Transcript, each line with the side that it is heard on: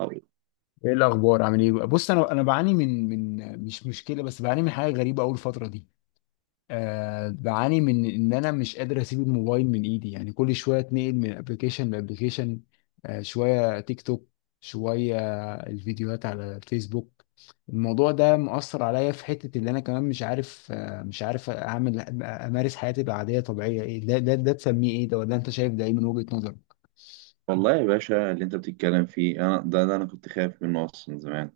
right: أو-
left: ايه الاخبار؟ عامل ايه؟ بص، انا بعاني من، مش مشكله، بس بعاني من حاجه غريبه اول فتره دي. بعاني من ان انا مش قادر اسيب الموبايل من ايدي، يعني كل شويه اتنقل من ابلكيشن لابلكيشن، شويه تيك توك، شويه الفيديوهات على الفيسبوك. الموضوع ده مؤثر عليا في حته اللي انا كمان مش عارف، مش عارف اعمل، امارس حياتي العاديه طبيعيه. ايه ده تسميه ايه؟ ده ولا انت شايف ده ايه من وجهه نظرك؟
right: والله يا باشا اللي انت بتتكلم فيه انا ده انا كنت خايف منه اصلا من زمان.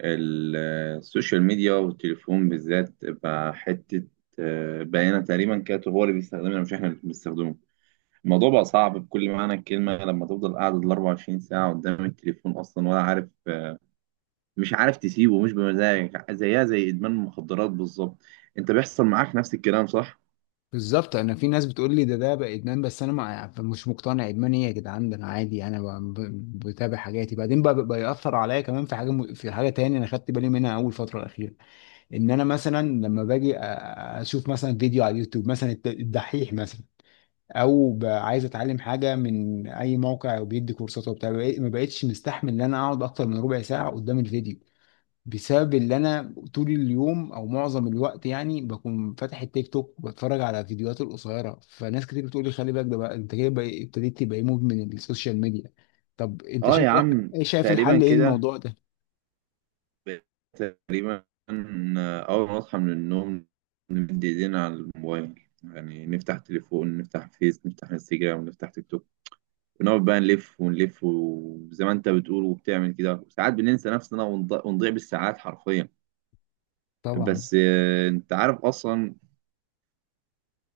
right: ال- السوشيال ميديا والتليفون بالذات بقى حته. بقينا تقريبا كاتب هو اللي بيستخدمنا مش احنا اللي بنستخدمه. الموضوع بقى صعب بكل معنى الكلمه لما تفضل قاعد ال 24 ساعه قدام التليفون اصلا ولا عارف، مش عارف تسيبه، مش بمزاجك، زيها زي ادمان المخدرات بالظبط. انت بيحصل معاك نفس الكلام صح؟
left: بالظبط. انا في ناس بتقول لي ده، بقى ادمان، بس انا ما يعني مش مقتنع. ادمان ايه يا جدعان؟ ده انا عادي، انا بتابع حاجاتي. بعدين بقى ياثر عليا كمان في حاجه، في حاجه تاني انا خدت بالي منها اول فتره الاخيره. ان انا مثلا لما باجي اشوف مثلا فيديو على اليوتيوب، مثلا الدحيح مثلا، او عايز اتعلم حاجه من اي موقع وبيدي كورسات وبتاع، ما بقتش مستحمل ان انا اقعد اكتر من ربع ساعه قدام الفيديو، بسبب اللي انا طول اليوم او معظم الوقت يعني بكون فاتح التيك توك وبتفرج على فيديوهات القصيره. فناس كتير بتقول لي خلي بالك، ده بقى انت كده ابتديت تبقى إيه، مدمن السوشيال ميديا. طب انت
right: اه يا
left: شايف ايه؟
right: عم.
left: إيه؟ شايف
right: تقريبا
left: الحل ايه
right: كده.
left: الموضوع ده؟
right: تقريبا. أول ما أصحى من النوم نمد إيدينا على الموبايل، يعني نفتح تليفون، نفتح فيس، نفتح انستجرام، نفتح تيك توك، ونقعد بقى نلف ونلف، وزي ما أنت بتقول وبتعمل كده، وساعات بننسى نفسنا ونضيع بالساعات حرفيا.
left: طبعا.
right: بس أنت عارف أصلا.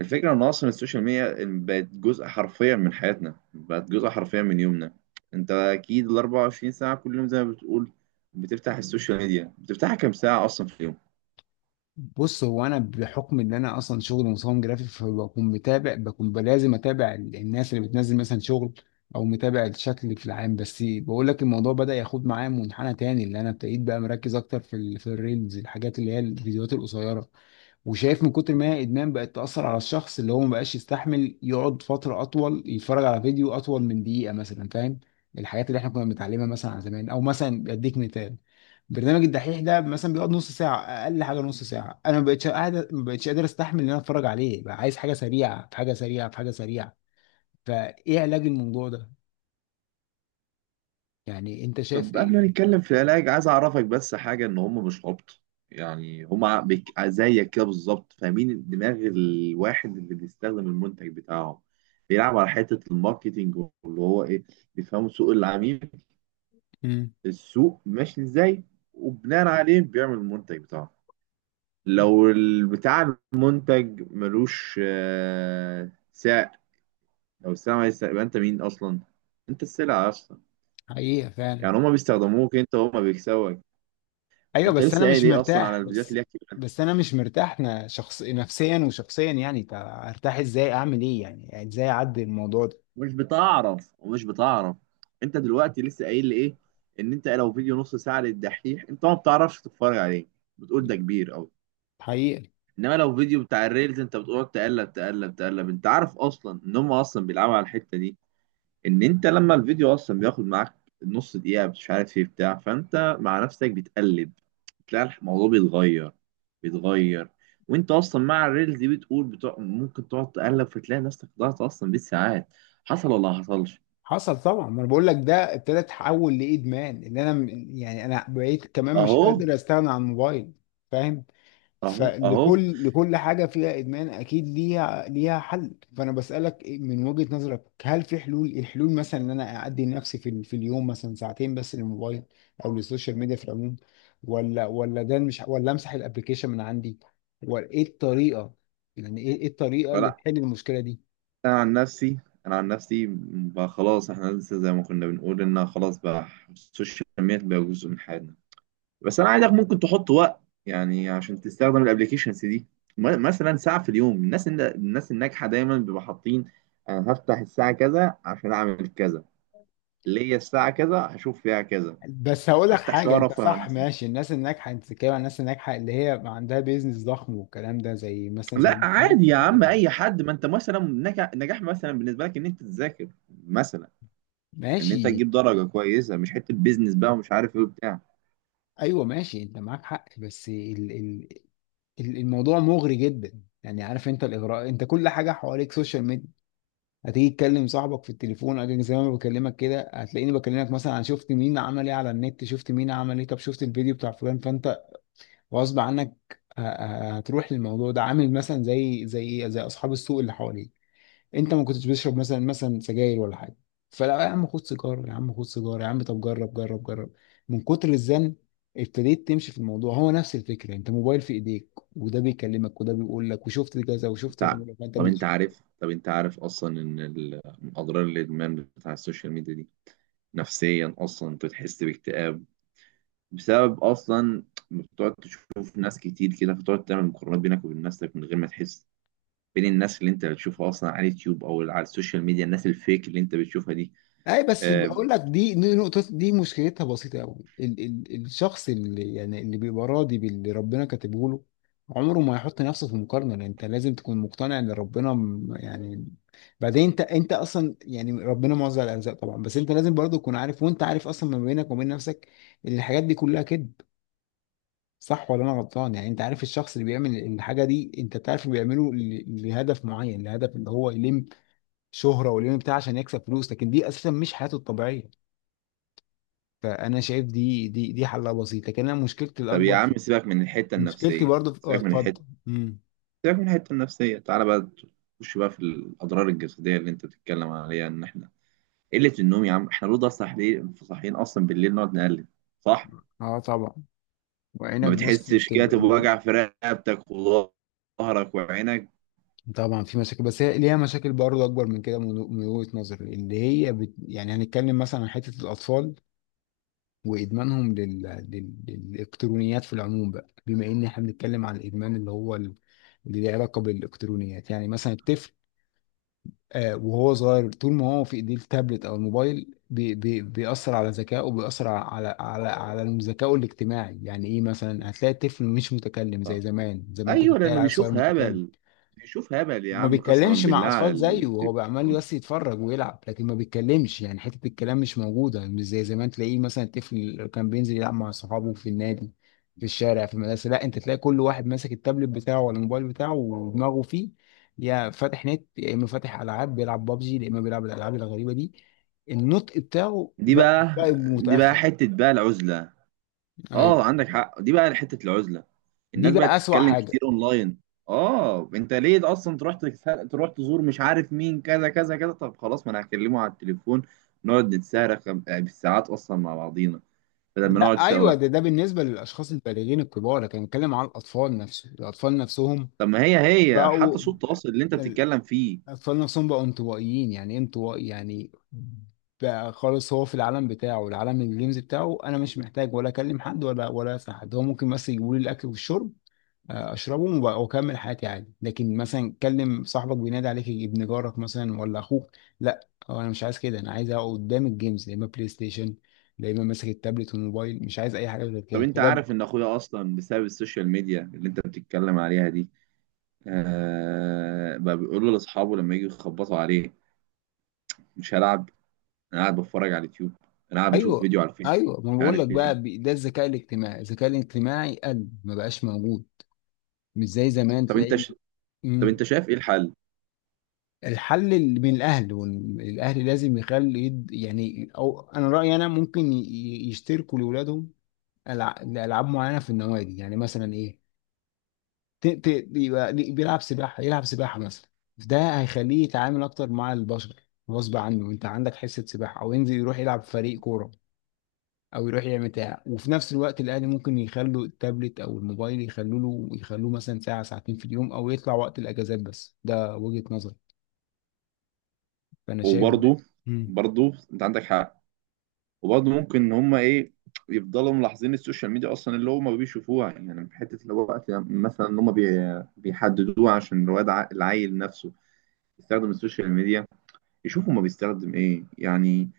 right: الفكرة إن أصلا السوشيال ميديا بقت جزء حرفيا من حياتنا، بقت جزء حرفيا من يومنا. أنت أكيد ال 24 ساعة كل يوم زي ما بتقول بتفتح السوشيال ميديا، بتفتحها كام ساعة أصلا في اليوم؟
left: بص، هو انا بحكم ان انا اصلا شغل مصمم جرافيك، فبكون متابع، بكون لازم اتابع الناس اللي بتنزل مثلا شغل، او متابع الشكل في العام. بس بقول لك الموضوع بدأ ياخد معايا منحنى تاني، اللي انا ابتديت بقى مركز اكتر في في الريلز، الحاجات اللي هي الفيديوهات القصيره. وشايف من كتر ما هي ادمان بقت تاثر على الشخص اللي هو ما بقاش يستحمل يقعد فتره اطول يتفرج على فيديو اطول من دقيقه مثلا، فاهم؟ الحاجات اللي احنا كنا بنتعلمها مثلا على زمان، او مثلا اديك مثال، برنامج الدحيح ده مثلا بيقعد نص ساعه، اقل حاجه نص ساعه. انا ما بقتش قاعد، ما بقتش قادر استحمل ان انا اتفرج عليه، بقى عايز حاجه سريعه، في حاجه سريعه، في حاجه سريعه. فايه علاج الموضوع ده؟ يعني انت شايف
right: طب قبل
left: ايه؟
right: ما نتكلم في العلاج عايز اعرفك بس حاجه، ان هم مش عبط. يعني هم زيك كده بالظبط، فاهمين دماغ الواحد اللي بيستخدم المنتج بتاعهم. بيلعب على حته الماركتينج، واللي هو ايه، بيفهموا سوق العميل،
left: مم.
right: السوق ماشي ازاي، وبناء عليه بيعمل المنتج بتاعه. لو بتاع المنتج ملوش سعر، لو السلعه مالهاش سعر يبقى انت مين اصلا؟ انت السلعه اصلا.
left: حقيقه فعلا.
right: يعني هما بيستخدموك انت وهما بيكسبوا.
left: ايوه
right: انت
left: بس
right: لسه
left: انا مش
right: قايل ايه اصلا على
left: مرتاح.
right: الفيديوهات
left: بس
right: اللي هي كتير منها.
left: بس انا مش مرتاح، شخص، نفسيا وشخصيا يعني. طب ارتاح ازاي؟ اعمل ايه يعني؟ يعني ازاي اعدي الموضوع ده؟
right: مش بتعرف ومش بتعرف. انت دلوقتي لسه قايل لي ايه؟ ان انت لو فيديو نص ساعه للدحيح انت ما بتعرفش تتفرج عليه، بتقول ده كبير قوي.
left: حقيقي.
right: انما لو فيديو بتاع الريلز انت بتقعد تقلب تقلب تقلب. انت عارف اصلا ان هم اصلا بيلعبوا على الحته دي، ان انت لما الفيديو اصلا بياخد معاك نص دقيقه مش عارف ايه بتاع، فانت مع نفسك بتقلب، تلاقي الموضوع بيتغير، بيتغير. وانت اصلا مع الريلز دي بتقول بتوع ممكن تقعد تقلب، فتلاقي نفسك ضاعت اصلا بالساعات. حصل ولا ما حصلش؟
left: حصل طبعا، ما انا بقول لك ده ابتدى يتحول لادمان، ان انا يعني انا بقيت كمان مش
right: اهو.
left: قادر استغنى عن الموبايل. فاهم.
right: اهو. اهو.
left: لكل حاجة فيها إدمان أكيد ليها حل، فأنا بسألك من وجهة نظرك، هل في حلول؟ الحلول مثلا إن أنا أعدي نفسي في اليوم مثلا ساعتين بس للموبايل أو للسوشيال ميديا في العموم، ولا ده مش، ولا أمسح الأبليكيشن من عندي، ولا إيه الطريقة؟ يعني إيه الطريقة اللي
right: فلا،
left: تحل المشكلة دي؟
right: انا عن نفسي، انا عن نفسي بقى خلاص، احنا لسه زي ما كنا بنقول ان خلاص بقى السوشيال ميديا بقى جزء من حياتنا. بس انا عايزك ممكن تحط وقت، يعني عشان تستخدم الابلكيشنز دي. مثلا ساعه في اليوم. الناس الناجحه دايما بيبقى حاطين، انا هفتح الساعه كذا عشان اعمل كذا، ليا الساعه كذا هشوف فيها كذا،
left: بس هقول لك
right: هفتح شويه
left: حاجة، أنت
right: ارفه عن
left: صح
right: نفسي.
left: ماشي، الناس الناجحة، أنت بتتكلم عن الناس الناجحة اللي هي عندها بيزنس ضخم والكلام ده، زي مثلا زي
right: لا
left: المشاهير
right: عادي يا
left: الكبيرة
right: عم
left: يعني.
right: اي حد، ما انت مثلا نجاح، نجاح مثلا بالنسبه لك ان انت تذاكر مثلا، ان انت
left: ماشي.
right: تجيب درجه كويسه، مش حته بيزنس بقى ومش عارف ايه وبتاع.
left: ايوه ماشي، انت معاك حق، بس الموضوع مغري جدا يعني. عارف انت الاغراء؟ انت كل حاجه حواليك سوشيال ميديا. هتيجي تكلم صاحبك في التليفون، أجي زي ما أنا بكلمك كده، هتلاقيني بكلمك مثلا عن شفت مين عمل ايه على النت، شفت مين عمل ايه، طب شفت الفيديو بتاع فلان. فانت غصب عنك هتروح للموضوع ده، عامل مثلا زي اصحاب السوق اللي حواليك. انت ما كنتش بتشرب مثلا، سجاير ولا حاجه، فلا يا عم، خد سيجاره يا عم، خد سيجاره يا عم، طب جرب جرب جرب. من كتر الزن ابتديت تمشي في الموضوع. هو نفس الفكره، انت موبايل في ايديك، وده بيكلمك، وده بيقول لك وشفت كذا وشفت
right: انت ع-
left: وعمل فانت.
right: طب انت عارف، طب انت عارف اصلا ان من اضرار الادمان بتاع السوشيال ميديا دي، نفسيا اصلا انت تحس باكتئاب، بسبب اصلا إنك بتقعد تشوف ناس كتير كده، فتقعد تعمل مقارنات بينك وبين نفسك من غير ما تحس، بين الناس اللي انت بتشوفها اصلا على اليوتيوب او على السوشيال ميديا، الناس الفيك اللي انت بتشوفها دي.
left: اي، بس
right: آه.
left: بقول لك، دي نقطة، دي مشكلتها بسيطة قوي. ال ال الشخص اللي يعني اللي بيبقى راضي باللي ربنا كاتبه له عمره ما يحط نفسه في مقارنة. لأن انت لازم تكون مقتنع ان ربنا يعني. بعدين انت، اصلا يعني ربنا موزع الارزاق طبعا، بس انت لازم برضه تكون عارف، وانت عارف اصلا ما بينك وبين نفسك، ان الحاجات دي كلها كذب. صح ولا انا غلطان؟ يعني انت عارف الشخص اللي بيعمل الحاجة دي، انت بتعرف بيعمله لهدف معين، لهدف ان هو يلم شهرة ويلم بتاع عشان يكسب فلوس، لكن دي اساسا مش حياته الطبيعية. فانا شايف دي حلها بسيط، لكن انا مشكلتي
right: طب يا
left: الاكبر
right: عم
left: في،
right: سيبك من الحته
left: مشكلتي
right: النفسيه،
left: برضو في، اه
right: سيبك من الحته،
left: اتفضل.
right: سيبك من الحته النفسيه، تعالى بقى تخش بقى في الاضرار الجسديه اللي انت بتتكلم عليها، ان احنا قله النوم يا عم، احنا لو ده صاحيين، صاحيين اصلا بالليل نقعد نقلب، صح؟
left: اه طبعا.
right: ما
left: وعينك بص
right: بتحسش
left: بتبقى.
right: كده بوجع في رقبتك وظهرك وعينك؟
left: طبعا في مشاكل، بس هي ليها مشاكل برضو اكبر من كده، من وجهة نظري، اللي هي يعني هنتكلم مثلا عن حتة الاطفال وادمانهم للالكترونيات في العموم، بقى بما ان احنا بنتكلم عن الادمان اللي هو اللي له علاقة بالالكترونيات. يعني مثلا الطفل، وهو صغير طول ما هو في ايديه التابلت او الموبايل، بي بي بيأثر على ذكائه، وبيأثر على ذكائه الاجتماعي. يعني ايه؟ مثلا هتلاقي الطفل مش متكلم زي
right: آه.
left: زمان. زمان كنت
right: ايوه
left: تلاقي
right: لانه
left: العيل الصغير
right: بيشوف
left: متكلم،
right: هبل. بيشوف هبل يا
left: ما
right: عم قسما
left: بيتكلمش مع
right: بالله على
left: اطفال زيه، هو بقى عمال
right: التلفزيون.
left: بس يتفرج ويلعب لكن ما بيتكلمش. يعني حته الكلام مش موجوده، مش زي زمان تلاقيه مثلا، الطفل اللي كان بينزل يلعب مع صحابه في النادي، في الشارع، في المدرسه. لا، انت تلاقي كل واحد ماسك التابلت بتاعه ولا الموبايل بتاعه ودماغه فيه، يا فاتح نت، يا اما فاتح العاب بيلعب بابجي، يا اما بيلعب الالعاب الغريبه دي. النطق بتاعه
right: دي
left: بقى،
right: بقى، دي بقى
left: متاخر.
right: حته بقى العزله.
left: ايوه،
right: اه عندك حق، دي بقى حته العزله.
left: دي
right: الناس
left: بقى
right: بقت
left: اسوأ
right: تتكلم
left: حاجه.
right: كتير اونلاين. اه انت ليه اصلا تروح تروح تزور مش عارف مين كذا كذا كذا؟ طب خلاص ما انا هكلمه على التليفون، نقعد نتسارخ بالساعات اصلا مع بعضينا بدل ما نقعد
left: لا
right: سوا.
left: ايوه، ده بالنسبه للاشخاص البالغين الكبار، لكن بنتكلم على الاطفال نفسه، الاطفال نفسهم
right: طب ما هي، هي
left: بقوا
right: حتى صوت التواصل اللي انت بتتكلم فيه.
left: الأطفال نفسهم بقوا انطوائيين. يعني إيه انطوائي؟ يعني بقى خالص، هو في العالم بتاعه، العالم الجيمز بتاعه. أنا مش محتاج ولا أكلم حد، ولا أسأل حد، هو ممكن بس يجيبوا لي الأكل والشرب، أشربهم وأكمل حياتي عادي. لكن مثلا كلم صاحبك، بينادي عليك ابن جارك مثلا ولا أخوك، لا، هو أنا مش عايز كده، أنا عايز أقعد قدام الجيمز، يا إما بلاي ستيشن يا إما ماسك التابلت والموبايل، مش عايز أي حاجة غير
right: طب
left: كده.
right: انت
left: فده
right: عارف ان اخويا اصلا بسبب السوشيال ميديا اللي انت بتتكلم عليها دي، آه بقى بيقول له لاصحابه لما يجوا يخبطوا عليه: مش هلعب، انا قاعد بتفرج على اليوتيوب، انا قاعد بشوف
left: ايوه.
right: فيديو على الفيس،
left: ايوه، ما أنا
right: مش
left: بقول لك
right: عارف
left: بقى
right: ايه.
left: ده الذكاء الاجتماعي، الذكاء الاجتماعي قل، ما بقاش موجود، مش زي زمان
right: طب انت
left: تلاقي.
right: ش... طب
left: مم.
right: انت شايف ايه الحل؟
left: الحل اللي من الاهل، والاهل لازم يخلي يعني، او انا رايي انا ممكن يشتركوا لاولادهم لالعاب معينه في النوادي، يعني مثلا ايه، يبقى بيلعب سباحه، يلعب سباحه مثلا. ده هيخليه يتعامل اكتر مع البشر، غصب عنه، انت عندك حصه سباحه، او ينزل يروح يلعب في فريق كوره، او يروح يعمل بتاع. وفي نفس الوقت الاهل ممكن يخلوا التابلت او الموبايل، يخلوا له، يخلوه مثلا ساعه ساعتين في اليوم، او يطلع وقت الاجازات بس. ده وجهه نظري، فانا شايف ده.
right: وبرضه،
left: مم.
right: برضه انت عندك حق. وبرضه ممكن ان هم ايه، يفضلوا ملاحظين السوشيال ميديا اصلا اللي هم بيشوفوها، يعني من حته اللي هو وقت مثلا ان بيحددوها عشان الواد العيل نفسه يستخدم السوشيال ميديا، يشوف هما بيستخدم ايه يعني.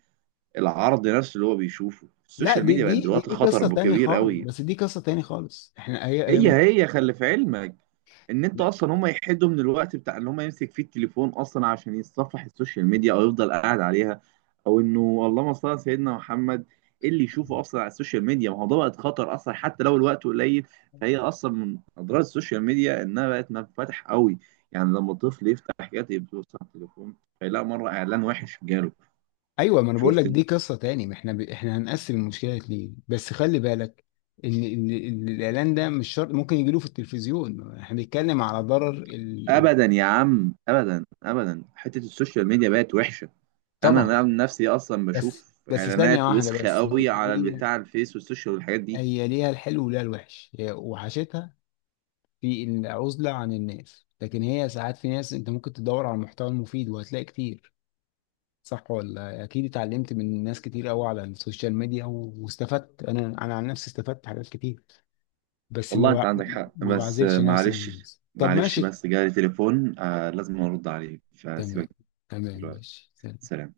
right: العرض نفسه اللي هو بيشوفه
left: لا،
right: السوشيال
left: دي
right: ميديا بقت دلوقتي
left: قصه
right: خطر
left: تاني
right: كبير
left: خالص،
right: قوي.
left: بس دي قصه تاني خالص، احنا هي
right: هي هي خلي في علمك ان انت اصلا هم يحدوا من الوقت بتاع ان هم يمسك فيه التليفون اصلا عشان يتصفح السوشيال ميديا او يفضل قاعد عليها، او انه اللهم صل على سيدنا محمد إيه اللي يشوفه اصلا على السوشيال ميديا. ما هو ده بقت خطر اصلا حتى لو الوقت قليل، فهي اصلا من اضرار السوشيال ميديا انها بقت منفتح قوي. يعني لما الطفل يفتح حاجات يبص على التليفون فيلاقي مره اعلان وحش جاله.
left: ايوه، ما انا بقول لك
right: شفت
left: دي
right: انت؟
left: قصه تاني. ما احنا احنا هنقسم المشكله ليه؟ بس خلي بالك إن الاعلان ده مش شرط، ممكن يجي له في التلفزيون. احنا بنتكلم على ضرر
right: ابدا يا عم، ابدا ابدا، حته السوشيال ميديا بقت وحشه. انا
left: طبعا.
right: أنا من نفسي اصلا
left: بس
right: بشوف
left: ثانيه
right: اعلانات
left: واحده
right: وسخه
left: بس.
right: قوي على
left: هي
right: البتاع الفيس والسوشيال والحاجات دي.
left: هي ليها الحلو وليها الوحش، هي وحشتها في العزلة عن الناس، لكن هي ساعات في ناس انت ممكن تدور على المحتوى المفيد وهتلاقي كتير. صح ولا؟ اكيد اتعلمت من ناس كتير قوي على السوشيال ميديا واستفدت، انا عن نفسي استفدت حاجات كتير، بس
right: والله انت عندك حق،
left: ما
right: بس
left: بعزلش نفسي عن
right: معلش،
left: الناس. طب
right: معلش
left: ماشي.
right: بس جالي تليفون آه لازم ارد عليه
left: تمام.
right: فسيبك
left: تمام
right: دلوقتي.
left: ماشي. سلام.
right: سلام